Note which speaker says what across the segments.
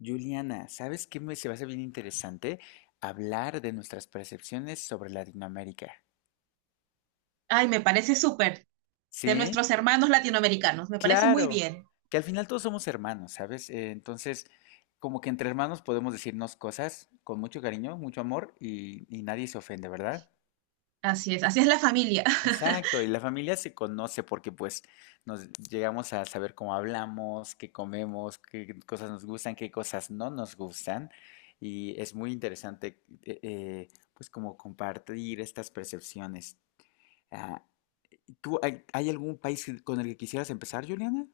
Speaker 1: Juliana, ¿sabes qué me se me hace bien interesante? Hablar de nuestras percepciones sobre Latinoamérica.
Speaker 2: Ay, me parece súper. De
Speaker 1: Sí,
Speaker 2: nuestros hermanos latinoamericanos. Me parece muy
Speaker 1: claro,
Speaker 2: bien.
Speaker 1: que al final todos somos hermanos, ¿sabes? Entonces, como que entre hermanos podemos decirnos cosas con mucho cariño, mucho amor y nadie se ofende, ¿verdad?
Speaker 2: Así es la familia.
Speaker 1: Exacto, y la familia se conoce porque pues nos llegamos a saber cómo hablamos, qué comemos, qué cosas nos gustan, qué cosas no nos gustan. Y es muy interesante pues como compartir estas percepciones. Ah, ¿Tú hay algún país con el que quisieras empezar, Juliana?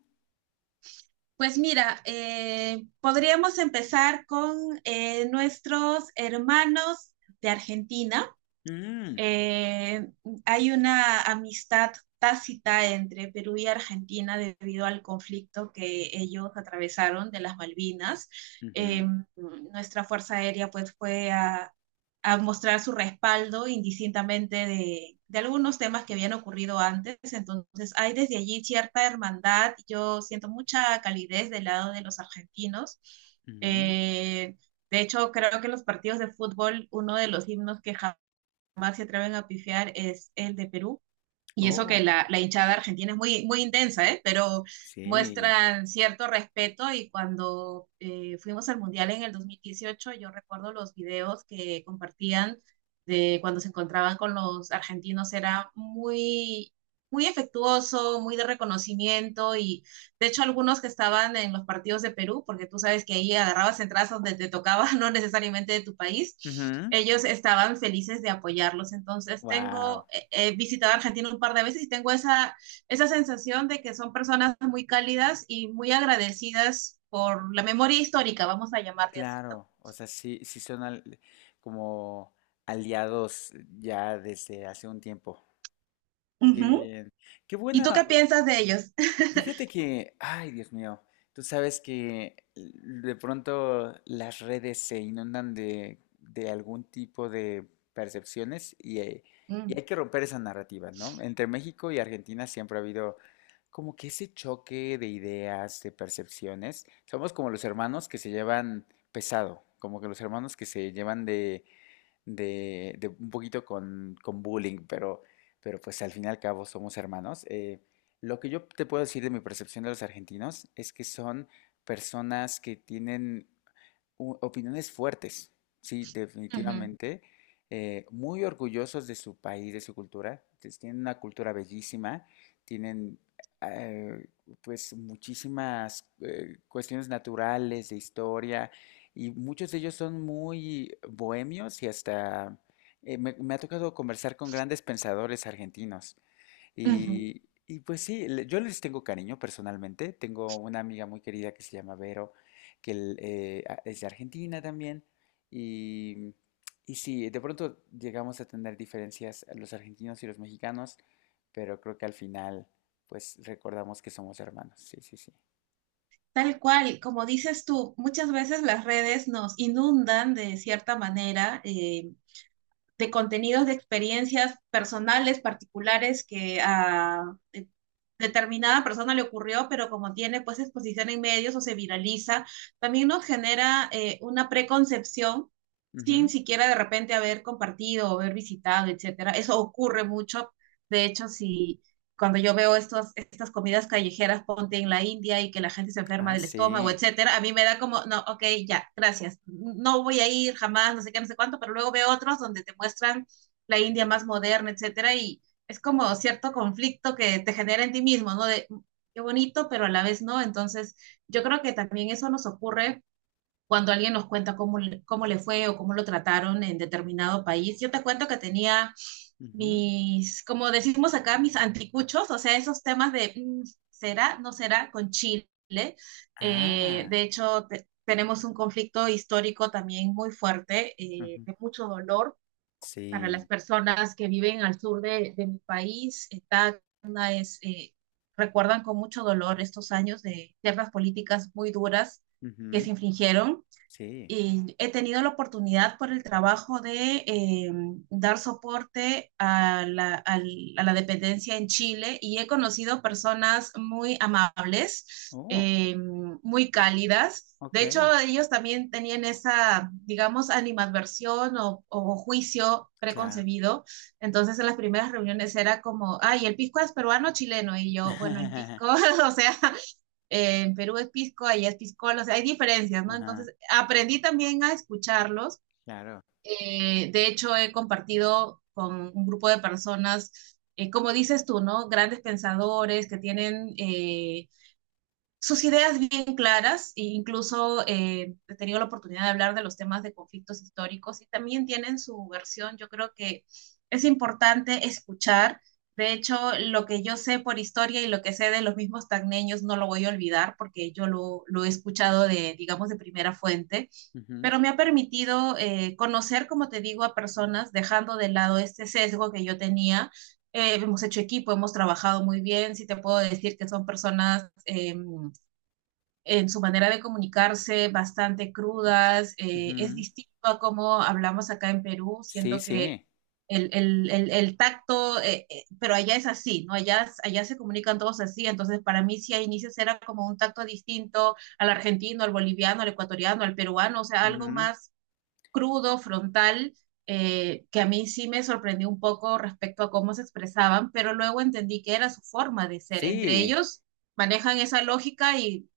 Speaker 2: Pues mira, podríamos empezar con nuestros hermanos de Argentina.
Speaker 1: Mm,
Speaker 2: eh, Hay una amistad tácita entre Perú y Argentina debido al conflicto que ellos atravesaron de las Malvinas.
Speaker 1: ujú,
Speaker 2: Eh, Nuestra Fuerza Aérea pues fue a mostrar su respaldo indistintamente de algunos temas que habían ocurrido antes. Entonces hay desde allí cierta hermandad. Yo siento mucha calidez del lado de los argentinos.
Speaker 1: ujú.
Speaker 2: Eh, de hecho, creo que los partidos de fútbol, uno de los himnos que jamás Max se atreven a pifiar es el de Perú, y eso que
Speaker 1: Oh,
Speaker 2: la hinchada argentina es muy, muy intensa, ¿eh? Pero
Speaker 1: sí.
Speaker 2: muestran cierto respeto y cuando fuimos al Mundial en el 2018 yo recuerdo los videos que compartían de cuando se encontraban con los argentinos, era muy, muy efectuoso, muy de reconocimiento y de hecho algunos que estaban en los partidos de Perú, porque tú sabes que ahí agarrabas entradas donde te tocaba, no necesariamente de tu país, ellos estaban felices de apoyarlos. Entonces
Speaker 1: Wow.
Speaker 2: tengo He visitado Argentina un par de veces y tengo esa sensación de que son personas muy cálidas y muy agradecidas por la memoria histórica, vamos a llamarle así, ¿no?
Speaker 1: Claro, o sea, sí, sí son como aliados ya desde hace un tiempo.
Speaker 2: Uh
Speaker 1: Qué
Speaker 2: -huh.
Speaker 1: bien. Qué
Speaker 2: ¿Y tú
Speaker 1: buena.
Speaker 2: qué piensas de ellos?
Speaker 1: Fíjate que, ay, Dios mío, tú sabes que de pronto las redes se inundan de algún tipo de percepciones
Speaker 2: Uh
Speaker 1: y hay que romper esa narrativa, ¿no? Entre México y Argentina siempre ha habido como que ese choque de ideas, de percepciones. Somos como los hermanos que se llevan pesado, como que los hermanos que se llevan de un poquito con bullying, pero pues al fin y al cabo somos hermanos. Lo que yo te puedo decir de mi percepción de los argentinos es que son personas que tienen opiniones fuertes, sí,
Speaker 2: -huh.
Speaker 1: definitivamente, muy orgullosos de su país, de su cultura, pues, tienen una cultura bellísima, tienen eh, pues muchísimas cuestiones naturales, de historia, y muchos de ellos son muy bohemios y hasta me ha tocado conversar con grandes pensadores argentinos
Speaker 2: Uh -huh.
Speaker 1: y pues sí, yo les tengo cariño personalmente. Tengo una amiga muy querida que se llama Vero, que es de Argentina también. Y, y sí, de pronto llegamos a tener diferencias los argentinos y los mexicanos, pero creo que al final, pues recordamos que somos hermanos. Sí, sí, sí.
Speaker 2: Tal cual, como dices tú, muchas veces las redes nos inundan de cierta manera de contenidos de experiencias personales, particulares, que a eh, determinada persona le ocurrió, pero como tiene pues exposición en medios o se viraliza, también nos genera una preconcepción sin
Speaker 1: Ujú.
Speaker 2: siquiera de repente haber compartido o haber visitado, etcétera. Eso ocurre mucho. De hecho, si cuando yo veo estas comidas callejeras, ponte en la India y que la gente se enferma
Speaker 1: Ah,
Speaker 2: del estómago,
Speaker 1: sí.
Speaker 2: etcétera, a mí me da como, no, ok, ya, gracias, no voy a ir jamás, no sé qué, no sé cuánto, pero luego veo otros donde te muestran la India más moderna, etcétera, y es como cierto conflicto que te genera en ti mismo, ¿no? De qué bonito, pero a la vez no. Entonces, yo creo que también eso nos ocurre cuando alguien nos cuenta cómo le fue o cómo lo trataron en determinado país. Yo te cuento que tenía
Speaker 1: Ujú.
Speaker 2: mis, como decimos acá, mis anticuchos, o sea, esos temas de será, no será con Chile.
Speaker 1: Ah,
Speaker 2: De hecho, tenemos un conflicto histórico también muy fuerte,
Speaker 1: ujú.
Speaker 2: de mucho dolor para las
Speaker 1: Sí.
Speaker 2: personas que viven al sur de mi país. Está, una es, recuerdan con mucho dolor estos años de ciertas políticas muy duras que se
Speaker 1: Ujú.
Speaker 2: infringieron
Speaker 1: Sí.
Speaker 2: y he tenido la oportunidad por el trabajo de dar soporte a a la dependencia en Chile y he conocido personas muy amables,
Speaker 1: Oh,
Speaker 2: muy cálidas.
Speaker 1: ok.
Speaker 2: De hecho, ellos también tenían esa, digamos, animadversión o juicio
Speaker 1: Claro.
Speaker 2: preconcebido. Entonces, en las primeras reuniones era como, ay, el pisco es peruano o chileno. Y yo, bueno, el pisco, o sea, en Perú es pisco, allá es piscola, o sea, hay diferencias, ¿no?
Speaker 1: Ajá,
Speaker 2: Entonces, aprendí también a escucharlos.
Speaker 1: claro.
Speaker 2: De hecho, he compartido con un grupo de personas, como dices tú, ¿no? Grandes pensadores que tienen sus ideas bien claras e incluso he tenido la oportunidad de hablar de los temas de conflictos históricos y también tienen su versión. Yo creo que es importante escuchar. De hecho, lo que yo sé por historia y lo que sé de los mismos tagneños no lo voy a olvidar porque yo lo he escuchado de, digamos, de primera fuente,
Speaker 1: Ujú,
Speaker 2: pero me ha permitido conocer, como te digo, a personas dejando de lado este sesgo que yo tenía hemos hecho equipo, hemos trabajado muy bien. Sí te puedo decir que son personas en su manera de comunicarse, bastante crudas. Es
Speaker 1: ujú.
Speaker 2: distinto a cómo hablamos acá en Perú.
Speaker 1: Sí,
Speaker 2: Siento que
Speaker 1: sí.
Speaker 2: el tacto, pero allá es así, ¿no? Allá, allá se comunican todos así. Entonces, para mí, sí, a inicios era como un tacto distinto al argentino, al boliviano, al ecuatoriano, al peruano, o sea, algo
Speaker 1: Ujú.
Speaker 2: más crudo, frontal. Que a mí sí me sorprendió un poco respecto a cómo se expresaban, pero luego entendí que era su forma de ser. Entre
Speaker 1: Sí,
Speaker 2: ellos manejan esa lógica y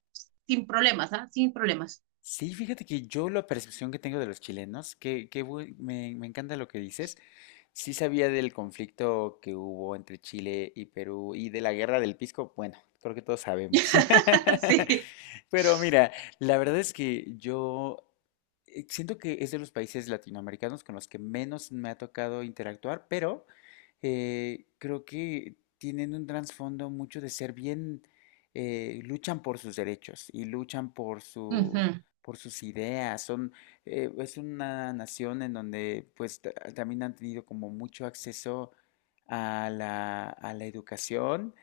Speaker 2: sin problemas, ¿ah? Sin problemas.
Speaker 1: Sí, fíjate que yo la percepción que tengo de los chilenos, que me encanta lo que dices, sí sabía del conflicto que hubo entre Chile y Perú y de la guerra del Pisco, bueno, creo que todos sabemos.
Speaker 2: Sí.
Speaker 1: Pero mira, la verdad es que yo siento que es de los países latinoamericanos con los que menos me ha tocado interactuar, pero creo que tienen un trasfondo mucho de ser bien, luchan por sus derechos y luchan por su
Speaker 2: Ujú.
Speaker 1: por sus ideas. Son, es una nación en donde pues también han tenido como mucho acceso a la educación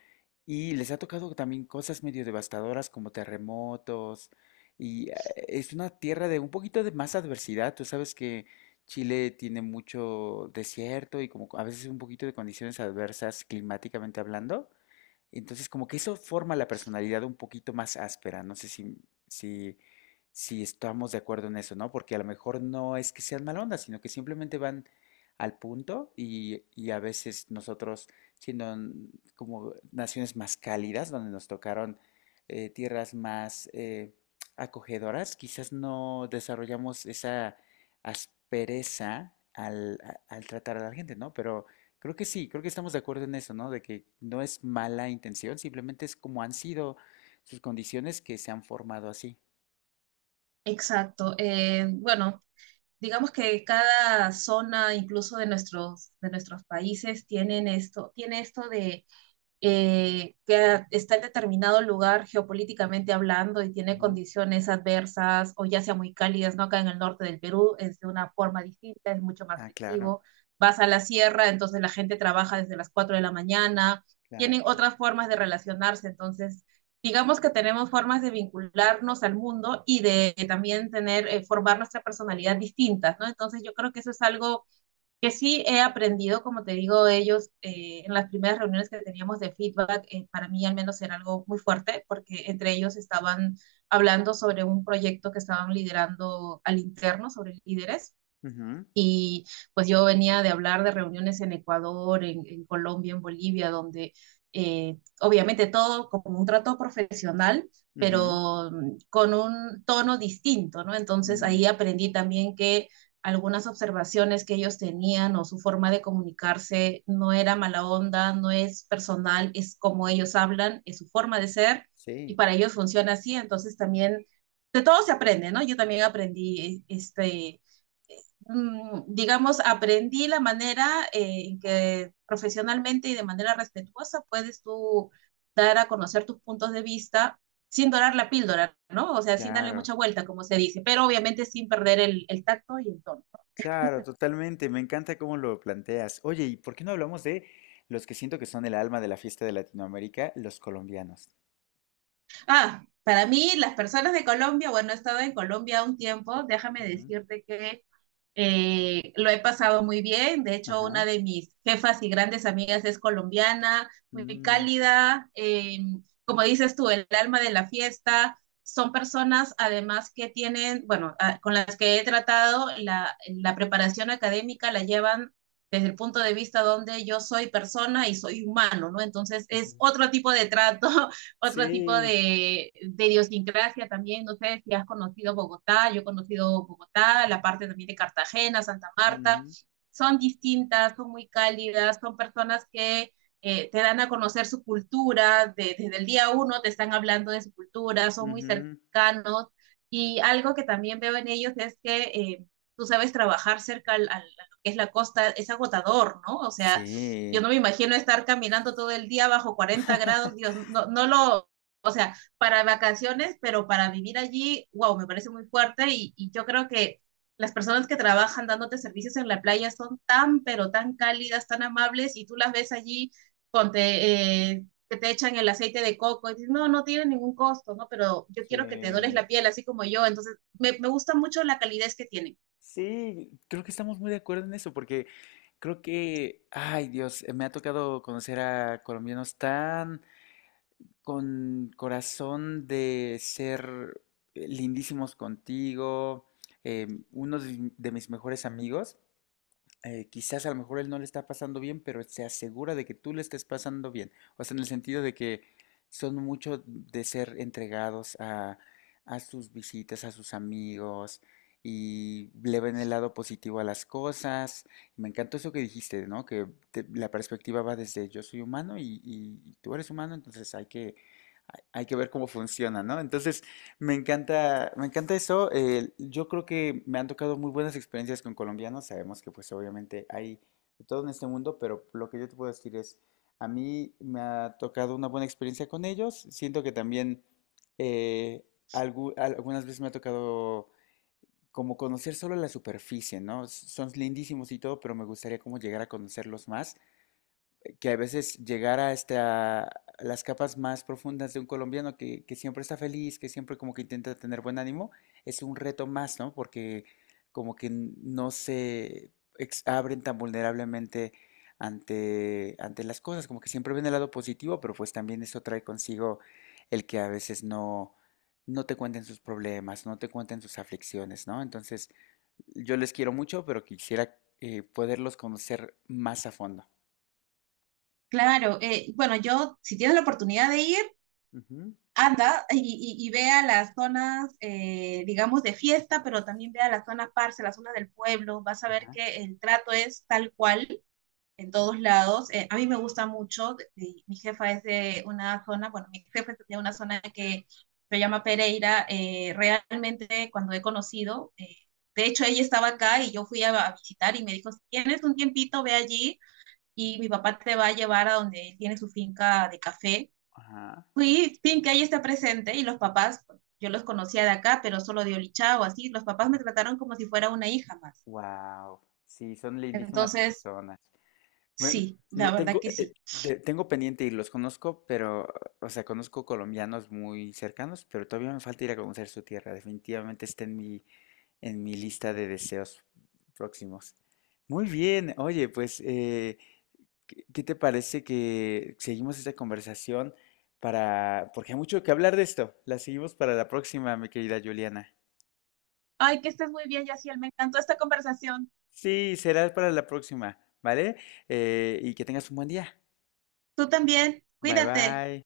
Speaker 1: y les ha tocado también cosas medio devastadoras como terremotos y es una tierra de un poquito de más adversidad. Tú sabes que Chile tiene mucho desierto y como a veces un poquito de condiciones adversas climáticamente hablando. Entonces, como que eso forma la personalidad un poquito más áspera. No sé si, si estamos de acuerdo en eso, ¿no? Porque a lo mejor no es que sean mal onda, sino que simplemente van al punto y a veces nosotros, siendo como naciones más cálidas, donde nos tocaron tierras más acogedoras, quizás no desarrollamos esa aspereza al tratar a la gente, ¿no? Pero creo que sí, creo que estamos de acuerdo en eso, ¿no? De que no es mala intención, simplemente es como han sido sus condiciones que se han formado así.
Speaker 2: Exacto. Bueno, digamos que cada zona, incluso de nuestros países, tiene esto de que está en determinado lugar geopolíticamente hablando y tiene
Speaker 1: Ujú.
Speaker 2: condiciones adversas o ya sea muy cálidas, ¿no? Acá en el norte del Perú es de una forma distinta, es mucho más
Speaker 1: Ah, claro,
Speaker 2: festivo. Vas a la sierra, entonces la gente trabaja desde las 4 de la mañana,
Speaker 1: claro,
Speaker 2: tienen
Speaker 1: claro.
Speaker 2: otras formas de relacionarse, entonces digamos que tenemos formas de vincularnos al mundo y de, también tener, formar nuestra personalidad distintas, ¿no? Entonces yo creo que eso es algo que sí he aprendido, como te digo, ellos en las primeras reuniones que teníamos de feedback, para mí al menos era algo muy fuerte, porque entre ellos estaban hablando sobre un proyecto que estaban liderando al interno, sobre líderes,
Speaker 1: Ujú,
Speaker 2: y pues yo venía de hablar de reuniones en Ecuador, en Colombia, en Bolivia, donde obviamente todo como un trato profesional,
Speaker 1: ujú,
Speaker 2: pero con un tono distinto, ¿no? Entonces
Speaker 1: mm,
Speaker 2: ahí aprendí también que algunas observaciones que ellos tenían o su forma de comunicarse no era mala onda, no es personal, es como ellos hablan, es su forma de ser
Speaker 1: sí,
Speaker 2: y para ellos funciona así. Entonces también de todo se aprende, ¿no? Yo también aprendí digamos, aprendí la manera en que profesionalmente y de manera respetuosa puedes tú dar a conocer tus puntos de vista sin dorar la píldora, ¿no? O sea, sin darle
Speaker 1: claro,
Speaker 2: mucha vuelta, como se dice, pero obviamente sin perder el tacto y el tono.
Speaker 1: claro, totalmente. Me encanta cómo lo planteas. Oye, ¿y por qué no hablamos de los que siento que son el alma de la fiesta de Latinoamérica, los colombianos?
Speaker 2: Ah, para mí, las personas de Colombia, bueno, he estado en Colombia un tiempo, déjame
Speaker 1: Ujú,
Speaker 2: decirte que lo he pasado muy bien. De hecho,
Speaker 1: Ajá.
Speaker 2: una de mis jefas y grandes amigas es colombiana, muy
Speaker 1: Mm,
Speaker 2: cálida. Como dices tú, el alma de la fiesta. Son personas, además, que tienen, bueno, con las que he tratado, la preparación académica la llevan desde el punto de vista donde yo soy persona y soy humano, ¿no? Entonces es
Speaker 1: ujú.
Speaker 2: otro tipo de trato otro tipo
Speaker 1: Sí.
Speaker 2: de idiosincrasia también. No sé si has conocido Bogotá, yo he conocido Bogotá, la parte también de Cartagena, Santa Marta.
Speaker 1: Ujú,
Speaker 2: Son distintas, son muy cálidas, son personas que te dan a conocer su cultura, de, desde el día uno te están hablando de su cultura, son muy
Speaker 1: ujú.
Speaker 2: cercanos. Y algo que también veo en ellos es que tú sabes trabajar cerca a lo que es la costa, es agotador, ¿no? O sea, yo no
Speaker 1: Sí.
Speaker 2: me imagino estar caminando todo el día bajo 40 grados, Dios, no, no lo, o sea, para vacaciones, pero para vivir allí, wow, me parece muy fuerte y yo creo que las personas que trabajan dándote servicios en la playa son tan, pero tan cálidas, tan amables y tú las ves allí que te echan el aceite de coco y dices, no, no tiene ningún costo, ¿no? Pero yo quiero que te dores
Speaker 1: Sí.
Speaker 2: la piel así como yo, entonces me gusta mucho la calidez que tienen.
Speaker 1: Sí, creo que estamos muy de acuerdo en eso, porque creo que, ay Dios, me ha tocado conocer a colombianos tan con corazón de ser lindísimos contigo. Uno de mis mejores amigos quizás a lo mejor él no le está pasando bien, pero se asegura de que tú le estés pasando bien. O sea, en el sentido de que son mucho de ser entregados a sus visitas, a sus amigos, y le ven el lado positivo a las cosas. Me encantó eso que dijiste, ¿no? Que la perspectiva va desde yo soy humano y tú eres humano, entonces hay que, hay que ver cómo funciona, ¿no? Entonces, me encanta eso. Yo creo que me han tocado muy buenas experiencias con colombianos. Sabemos que pues obviamente hay de todo en este mundo, pero lo que yo te puedo decir es, a mí me ha tocado una buena experiencia con ellos. Siento que también eh, algunas veces me ha tocado como conocer solo la superficie, ¿no? Son lindísimos y todo, pero me gustaría como llegar a conocerlos más que a veces llegar a hasta las capas más profundas de un colombiano que siempre está feliz, que siempre como que intenta tener buen ánimo, es un reto más, ¿no? Porque como que no se abren tan vulnerablemente ante las cosas, como que siempre ven el lado positivo, pero pues también eso trae consigo el que a veces no te cuenten sus problemas, no te cuenten sus aflicciones, ¿no? Entonces, yo les quiero mucho, pero quisiera poderlos conocer más a fondo.
Speaker 2: Claro, bueno, yo si tienes la oportunidad de ir,
Speaker 1: Ujú.
Speaker 2: anda y vea las zonas, digamos, de fiesta, pero también vea las zonas parce, las zonas del pueblo, vas a ver
Speaker 1: Ajá.
Speaker 2: que el trato es tal cual en todos lados. A mí me
Speaker 1: Ujú.
Speaker 2: gusta mucho, mi jefa es de una zona, bueno, mi jefa es de una zona que se llama Pereira, realmente cuando he conocido, de hecho ella estaba acá y yo fui a visitar y me dijo, si tienes un tiempito, ve allí. Y mi papá te va a llevar a donde él tiene su finca de café.
Speaker 1: Ajá,
Speaker 2: Fui, Pincay está presente y los papás, yo los conocía de acá, pero solo de Olichao, así, los papás me
Speaker 1: ajá.
Speaker 2: trataron como si fuera una hija más.
Speaker 1: Wow, sí, son lindísimas
Speaker 2: Entonces,
Speaker 1: personas. Me,
Speaker 2: sí, la verdad que sí.
Speaker 1: Tengo pendiente y los conozco, pero, o sea, conozco colombianos muy cercanos, pero todavía me falta ir a conocer su tierra. Definitivamente está en en mi lista de deseos próximos. Muy bien, oye, pues, ¿ qué te parece que seguimos esta conversación para, porque hay mucho que hablar de esto. La seguimos para la próxima, mi querida Juliana.
Speaker 2: Ay, que estés muy bien, Yaciel. Me encantó esta conversación.
Speaker 1: Sí, será para la próxima, ¿vale? Y que tengas un buen día.
Speaker 2: Tú también,
Speaker 1: Bye
Speaker 2: cuídate.
Speaker 1: bye.